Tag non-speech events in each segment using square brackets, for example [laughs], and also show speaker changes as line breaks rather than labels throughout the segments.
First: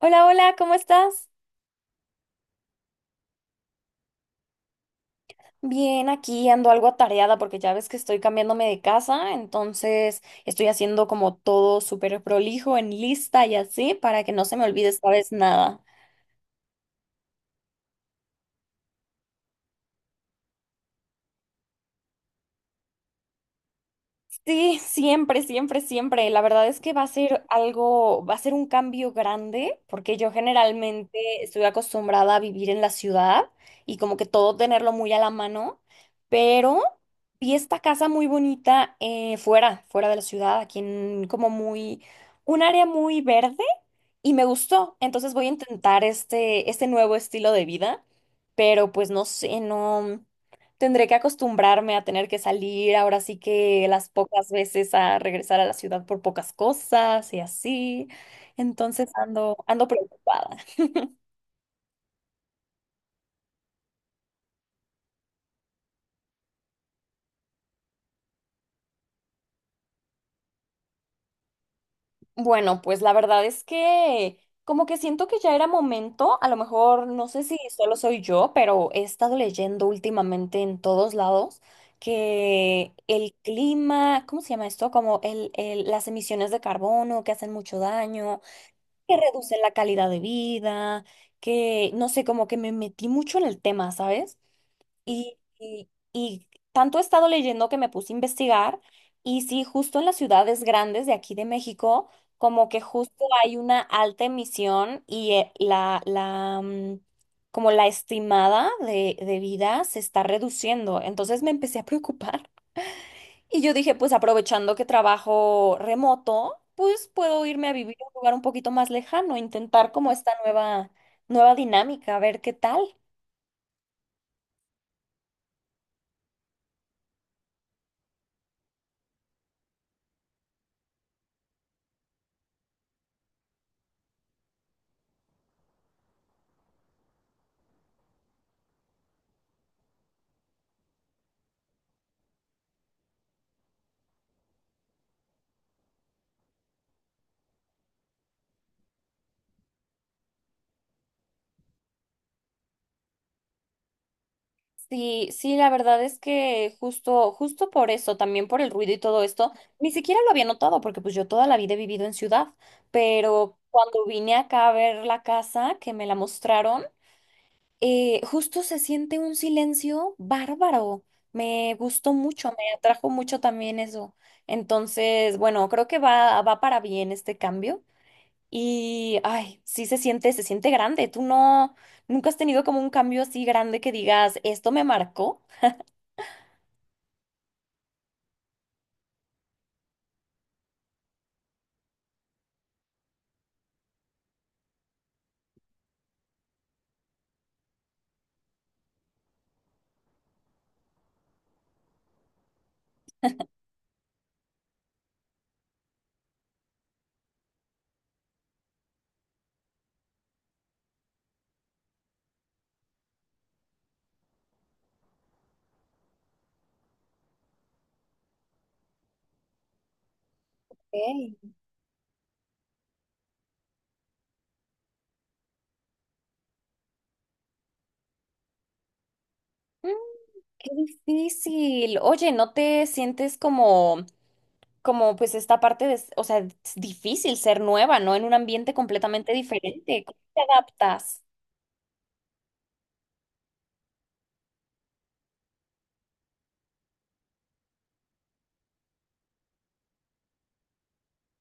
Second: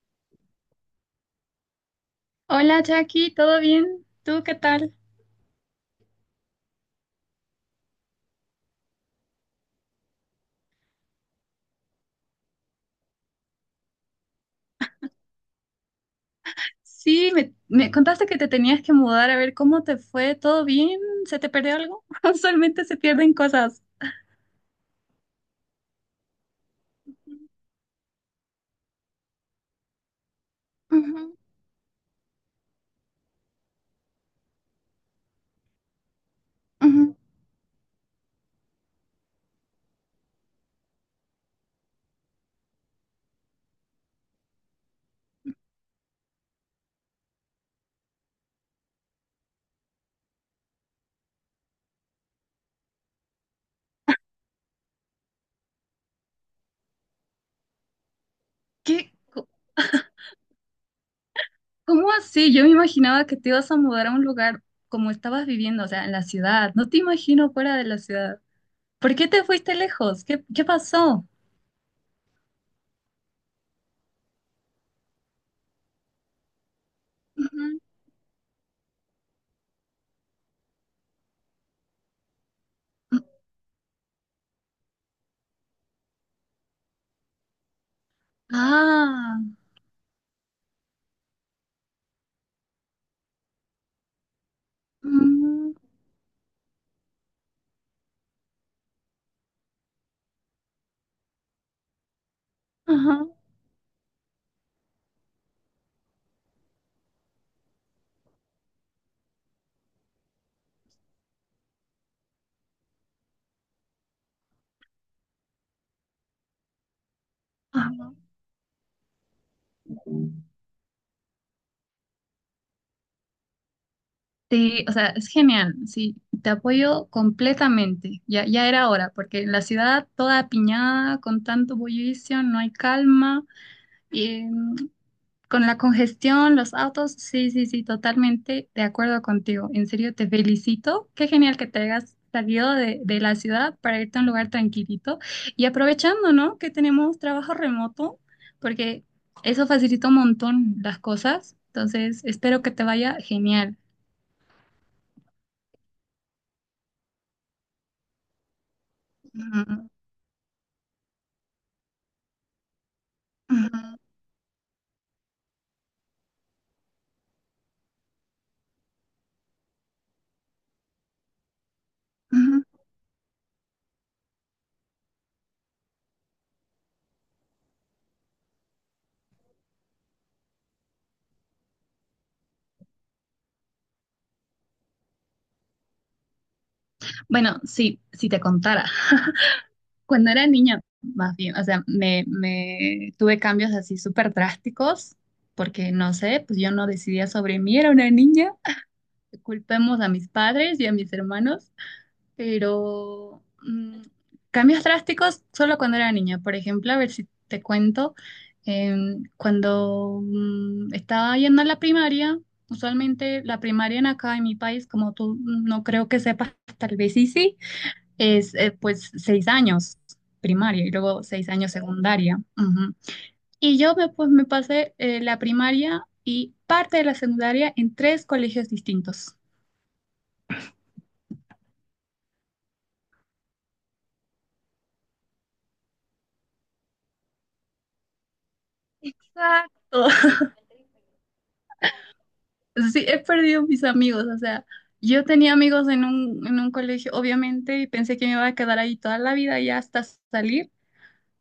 Hola, hola, ¿cómo estás?
Hola Jackie, ¿todo bien? ¿Tú qué tal?
Bien, aquí ando algo atareada porque ya ves que estoy cambiándome de casa, entonces estoy haciendo como todo súper prolijo en lista y así para que no se me olvide esta vez nada.
Sí, me contaste que te tenías que mudar, a ver cómo te fue, ¿todo bien? ¿Se te perdió algo? [laughs] Usualmente se pierden cosas.
Sí, siempre, siempre, siempre. La verdad es que va a ser algo, va a ser un cambio grande, porque yo generalmente
Ujú,
estoy acostumbrada a vivir en la ciudad y como que todo tenerlo muy a la mano, pero
ujú.
vi esta casa muy bonita fuera, fuera de la ciudad, aquí en como muy, un área muy verde y me gustó. Entonces voy a intentar este nuevo estilo de vida, pero pues no sé, no tendré que acostumbrarme a tener que salir ahora sí que las pocas veces a regresar a la ciudad por pocas cosas y así. Entonces
¿Qué?
ando, ando preocupada.
¿Cómo así? Yo me imaginaba que te ibas a mudar a un lugar como estabas viviendo, o sea, en la ciudad. No te imagino fuera de la ciudad. ¿Por qué te fuiste lejos? ¿Qué pasó?
Bueno, pues la verdad es que como que siento que ya era momento, a lo mejor no sé si
Ujú.
solo soy yo, pero he estado leyendo últimamente en todos lados que el clima, ¿cómo se llama esto? Como las emisiones de carbono que hacen mucho daño, que
Ah,
reducen la calidad de vida, que no sé, como que me metí mucho en el tema, ¿sabes? Y,
mm,
y- y tanto he estado leyendo que me puse a investigar y sí, justo en las ciudades grandes de aquí de México, como que
ajá,
justo hay una alta emisión y como la estimada de vida se está reduciendo. Entonces me empecé a preocupar [laughs] y yo dije, pues aprovechando que trabajo remoto, pues puedo irme a vivir
ajá.
a un lugar un poquito más lejano, intentar como esta nueva, nueva dinámica, a ver qué tal.
Sí, o sea, es genial, sí, te apoyo completamente. Ya, ya era hora, porque en la ciudad toda apiñada, con tanto bullicio, no hay calma, y, mm, con la congestión, los autos, sí, sí, sí, totalmente de acuerdo contigo. En serio, te felicito. Qué genial que te hayas salido de la ciudad para irte a un lugar tranquilito y aprovechando, ¿no? Que tenemos trabajo remoto, porque eso facilita un montón las cosas. Entonces, espero que te vaya genial.
Sí, sí, la verdad es que justo, justo por eso, también por el ruido y todo esto,
Ujú,
ni siquiera lo había notado, porque pues yo toda la vida he vivido en ciudad, pero cuando
ujú.
vine acá a ver la casa que me la mostraron, justo se siente un silencio bárbaro. Me gustó mucho,
Ujú.
me atrajo mucho también eso. Entonces, bueno, creo que va, va para bien este cambio. Y, ay, sí se siente grande. ¿Tú no, nunca has tenido como un cambio así grande que digas, esto me marcó?
Bueno, sí, si te contara, [laughs] cuando era niña, más bien, o sea, me tuve cambios así súper drásticos, porque no sé, pues yo no decidía sobre mí, era una niña. Culpemos a mis padres y a mis hermanos, pero cambios drásticos solo cuando era niña. Por ejemplo, a ver si te cuento, cuando estaba yendo a la primaria, usualmente la primaria en acá en mi país, como tú no creo que sepas, tal vez sí, sí. Es pues 6 años primaria y luego
Ok.
6 años secundaria. Ujú. Y yo pues me pasé la primaria y parte de la secundaria en tres colegios distintos.
Mm. Qué difícil. Oye, ¿no te sientes como, como pues esta parte de, o sea, es difícil ser nueva, ¿no? En un ambiente completamente diferente.
Exacto.
¿Cómo te
[laughs]
adaptas?
Sí, he perdido mis amigos, o sea, yo tenía amigos en un colegio, obviamente, y pensé que me iba a quedar ahí toda la vida ya hasta salir,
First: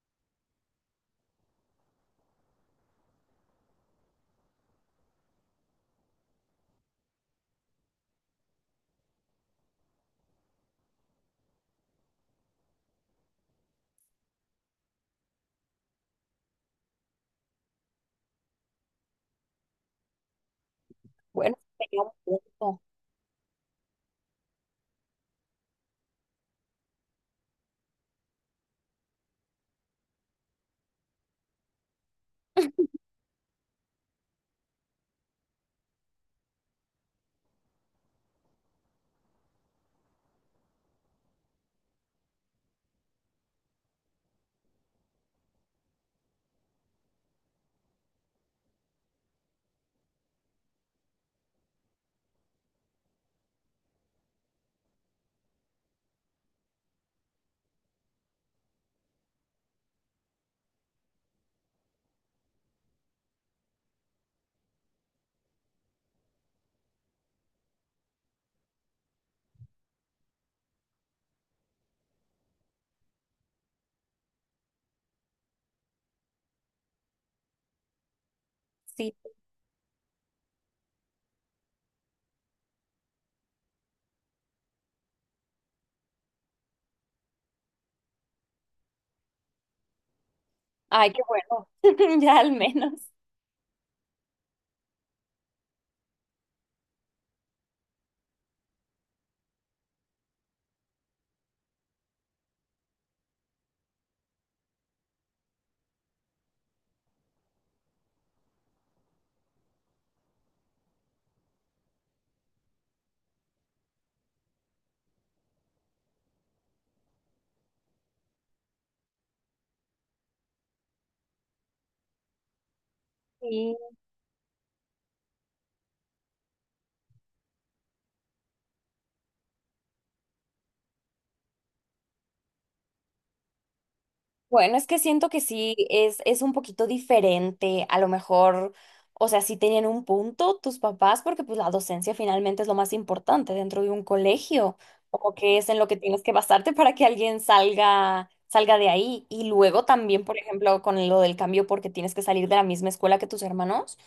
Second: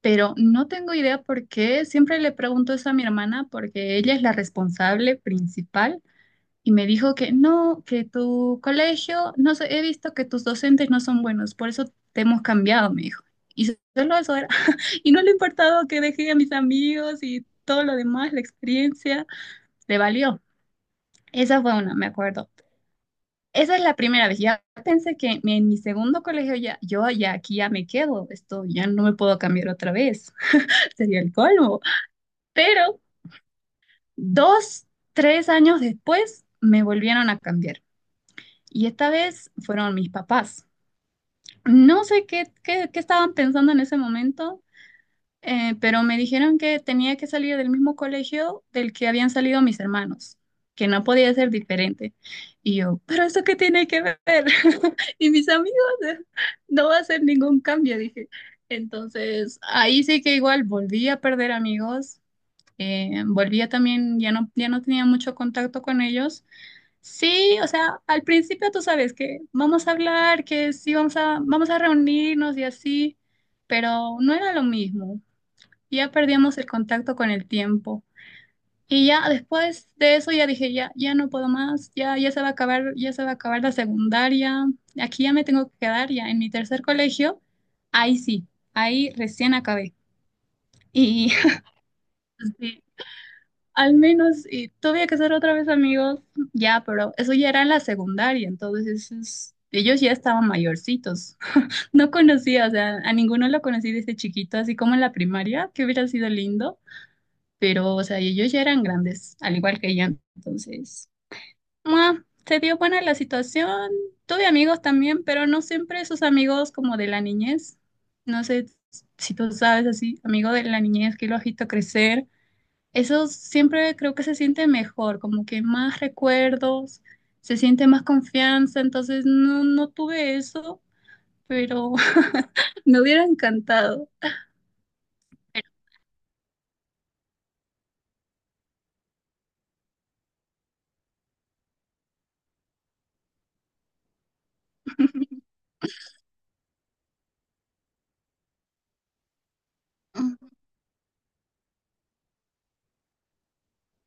pero no tengo idea por qué. Siempre le pregunto eso a mi hermana porque ella es la responsable principal. Y me dijo que no, que tu colegio, no sé, he visto que tus docentes no son buenos, por eso te hemos cambiado, me dijo. Y solo eso era. [laughs] Y no le importaba que dejé a mis amigos y todo lo demás, la experiencia, le valió.
Bueno,
Esa fue una,
sería
me
un
acuerdo.
punto.
Esa es la primera vez. Ya pensé que en mi segundo colegio ya, yo ya aquí ya me quedo. Esto ya no me puedo cambiar otra vez. [laughs] Sería el colmo. Pero dos, tres años después me volvieron a cambiar. Y esta vez fueron mis papás. No sé qué estaban pensando en ese momento, pero me dijeron que tenía que salir del mismo colegio del que habían salido mis hermanos, que no podía ser diferente. Y yo, ¿pero eso qué tiene que ver? [laughs] Y mis amigos, [laughs] eh, no va a ser ningún cambio, dije. Entonces, ahí sí que igual volví a perder amigos, volví a también, ya no tenía mucho contacto con ellos. Sí, o sea, al principio tú sabes que vamos a hablar, que sí vamos a reunirnos y así, pero no era lo mismo. Ya perdíamos el contacto con el tiempo. Y
Sí.
ya después de eso ya dije, ya, ya no puedo más, ya, ya se va a acabar, ya se va a acabar la secundaria, aquí ya me tengo que quedar ya en mi tercer colegio. Ahí sí, ahí recién acabé.
Ay, qué
Y
bueno. [laughs] Ya al
[laughs] sí,
menos.
al menos, y tuve que ser otra vez amigos, ya, pero eso ya era en la secundaria, entonces ellos ya estaban mayorcitos. [laughs] No conocía, o sea, a ninguno lo conocí desde chiquito, así como en la primaria, que hubiera sido lindo, pero, o sea, ellos ya eran grandes, al igual que yo, entonces, ¡mua! Se dio buena la situación. Tuve amigos también, pero no siempre esos amigos como de la niñez. No sé si tú sabes así, amigo de la niñez que lo has visto crecer, eso
Sí.
siempre creo que se siente mejor, como que más recuerdos, se siente más confianza, entonces no, no tuve eso, pero [laughs] me hubiera encantado.
Bueno, es que siento que sí, es un poquito diferente. A lo mejor, o sea, sí tenían un punto tus papás, porque pues la docencia finalmente es lo más importante dentro de un colegio, como que es en lo que tienes que basarte para que alguien salga, salga de ahí. Y luego también, por
Mm,
ejemplo, con lo del cambio porque tienes que salir de la misma escuela que tus hermanos.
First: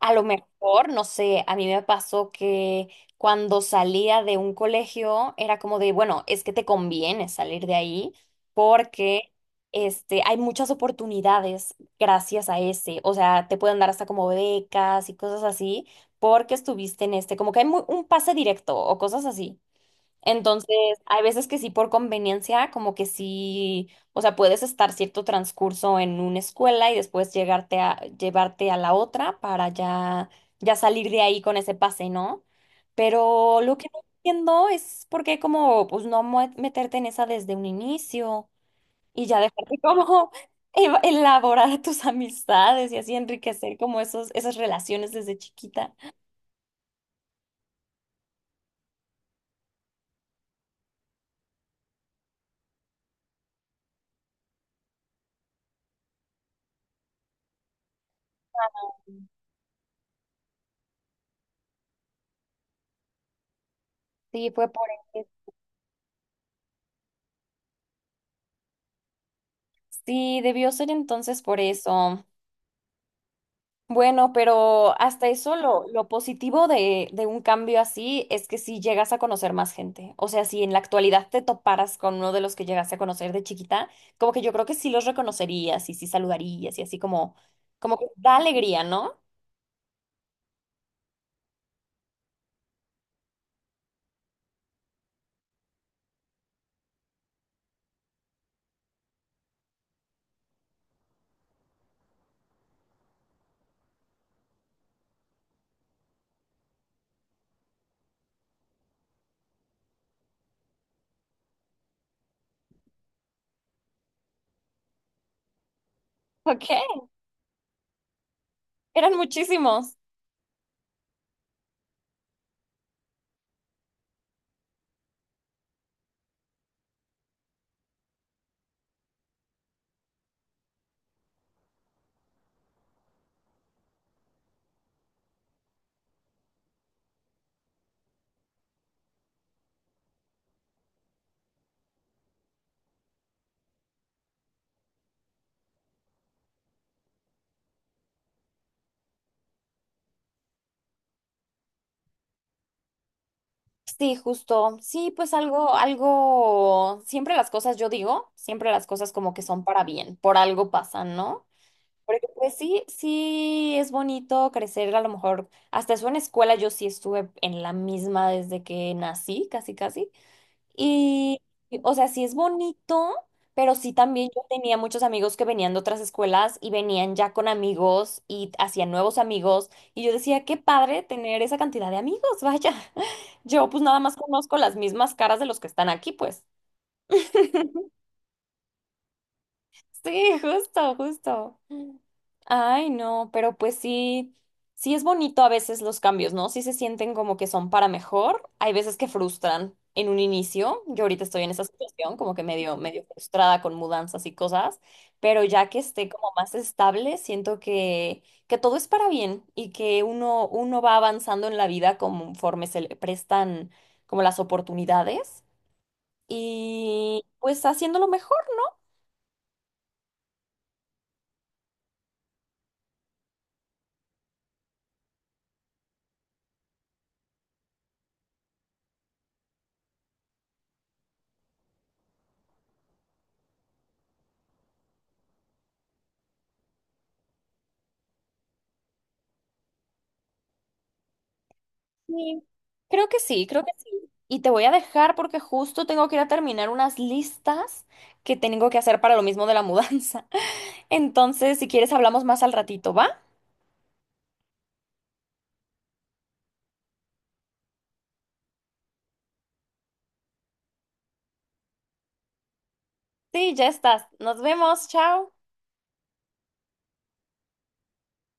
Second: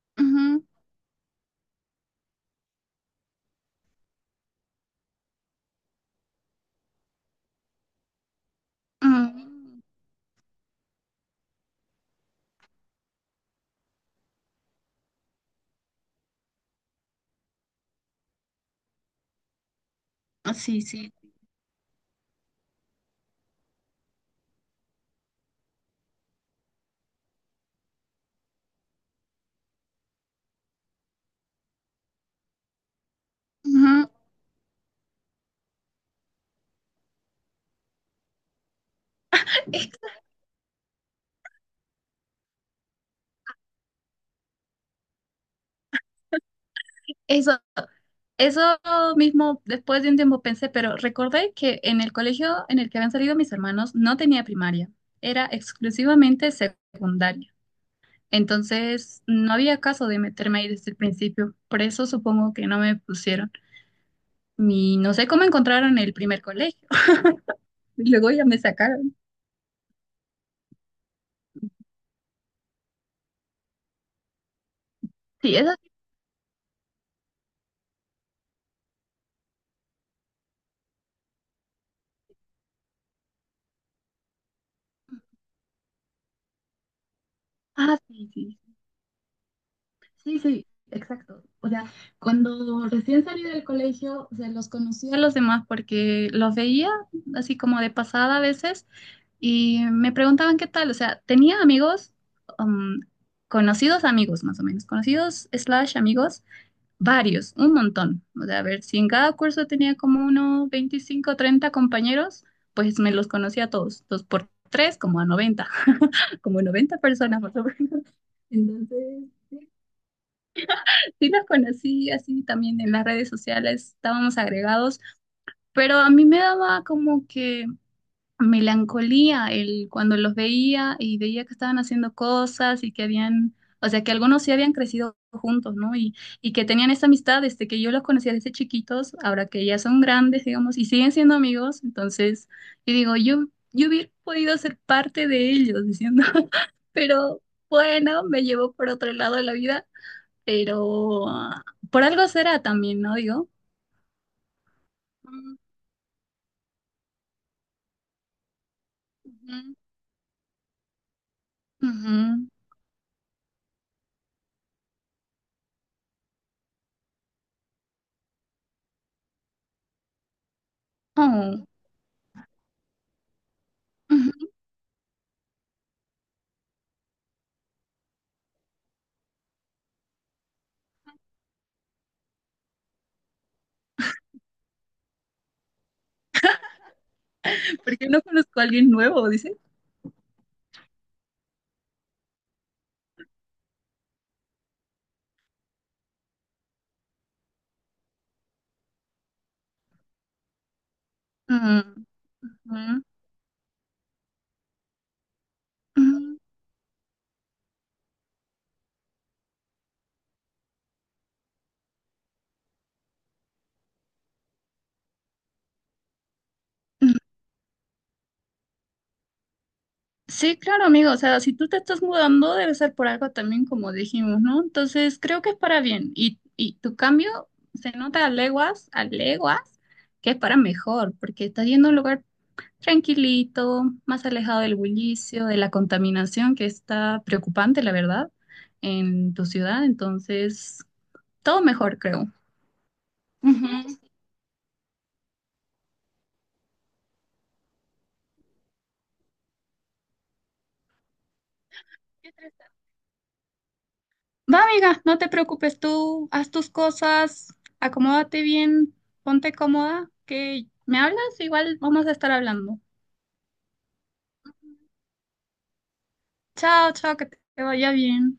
A lo
ujú,
mejor, no sé, a mí me pasó que cuando salía de un colegio era como de, bueno, es que te conviene salir de ahí porque
mm,
este, hay muchas oportunidades gracias a ese. O sea, te pueden dar hasta como becas y cosas así porque estuviste en este, como que hay un pase directo o cosas así. Entonces,
sí, sí.
hay veces que sí por conveniencia, como que sí, o sea, puedes estar cierto transcurso en una escuela y después llevarte a la otra para ya, ya salir de ahí con ese pase, ¿no? Pero lo que no
Ujú.
entiendo es por qué como, pues no meterte en esa desde un inicio y ya dejarte
Es-
como [laughs] elaborar tus amistades y así enriquecer como esos, esas relaciones desde chiquita.
Eso, eso mismo después de un tiempo pensé, pero recordé que en el colegio en el que habían salido mis hermanos no tenía primaria, era exclusivamente secundaria. Entonces, no había caso de meterme ahí desde el principio. Por eso supongo que no me pusieron.
Sí, fue por
Y no sé
eso.
cómo encontraron el primer colegio. [laughs] Y luego ya me sacaron.
Sí, debió ser entonces por eso. Bueno, pero hasta eso
Sí, eso sí.
lo positivo de un cambio así es que si llegas a conocer más gente. O sea, si en la actualidad te toparas con uno de los que llegaste a conocer de chiquita, como que yo creo que sí los reconocerías y sí saludarías y así como, como
Ah,
que
sí,
da
sí.
alegría, ¿no?
Sí, sí, exacto. O sea, cuando recién salí del colegio, se los conocía a los demás porque los veía así como de pasada a veces y me preguntaban qué tal. O sea, tenía amigos, um, conocidos amigos más o menos, conocidos slash amigos. Varios, un montón. O sea, a ver, si en cada curso tenía como unos 25 o 30 compañeros, pues me los conocía a todos. Dos por tres, como a 90. [laughs]
[laughs]
Como 90
Ok,
personas más o menos.
eran
Entonces, sí,
muchísimos.
sí los conocí así también en las redes sociales, estábamos agregados, pero a mí me daba como que melancolía el, cuando los veía y veía que estaban haciendo cosas y que habían, o sea, que algunos sí habían crecido juntos, ¿no? Y que tenían esa amistad, desde que yo los conocía desde chiquitos, ahora que ya son grandes, digamos, y siguen siendo amigos, entonces, yo digo, yo hubiera podido ser parte de ellos, diciendo, [laughs] pero bueno, me llevó por otro lado de la vida, pero por algo será también, ¿no? Digo.
Sí, justo. Sí, pues
Mm,
algo, algo, siempre las cosas, yo digo, siempre las cosas como que son para bien, por algo pasan, ¿no?
ujú,
Porque
ujú.
pues sí, sí es bonito crecer, a lo mejor hasta eso en escuela yo sí estuve en la misma desde que nací, casi casi. Y,
Oh,
y, o sea, sí es bonito, pero sí también yo
ujú.
tenía muchos amigos que venían de otras escuelas y venían ya con amigos y hacían nuevos amigos. Y yo decía, qué padre tener esa cantidad de amigos, vaya. [laughs] Yo pues nada más conozco las mismas caras de los que están aquí, pues. [laughs]
Porque no conozco a alguien nuevo, dice.
Sí, justo, justo. Ay, no, pero pues sí, sí es bonito a veces los cambios, ¿no? Sí se sienten como que son para mejor. Hay veces que frustran en un inicio. Yo ahorita estoy en esa
Mm,
situación, como que medio,
mm,
medio frustrada con mudanzas y cosas, pero ya que esté como
mm.
más estable, siento que todo es para bien y que uno, uno va avanzando en la vida conforme se le prestan como las oportunidades y pues haciéndolo mejor.
Sí, claro, amigo. O sea, si tú te estás mudando, debe ser por algo también, como dijimos, ¿no? Entonces, creo que es para bien. Y tu cambio se nota a leguas, que es para mejor, porque estás yendo a un lugar tranquilito, más alejado del bullicio, de la contaminación que está preocupante, la verdad, en tu ciudad. Entonces, todo mejor, creo.
Sí, creo que sí, creo que
Ujú.
sí. Y te voy a dejar porque justo tengo que ir a terminar unas listas que tengo que hacer para lo mismo de la mudanza. [laughs] Entonces, si quieres, hablamos más al ratito, ¿va?
Va, amiga, no te preocupes, tú haz tus cosas, acomódate bien, ponte cómoda, que me hablas, igual vamos a estar hablando.
Sí, ya estás. Nos vemos. Chao.
Chao, chao, que te vaya bien.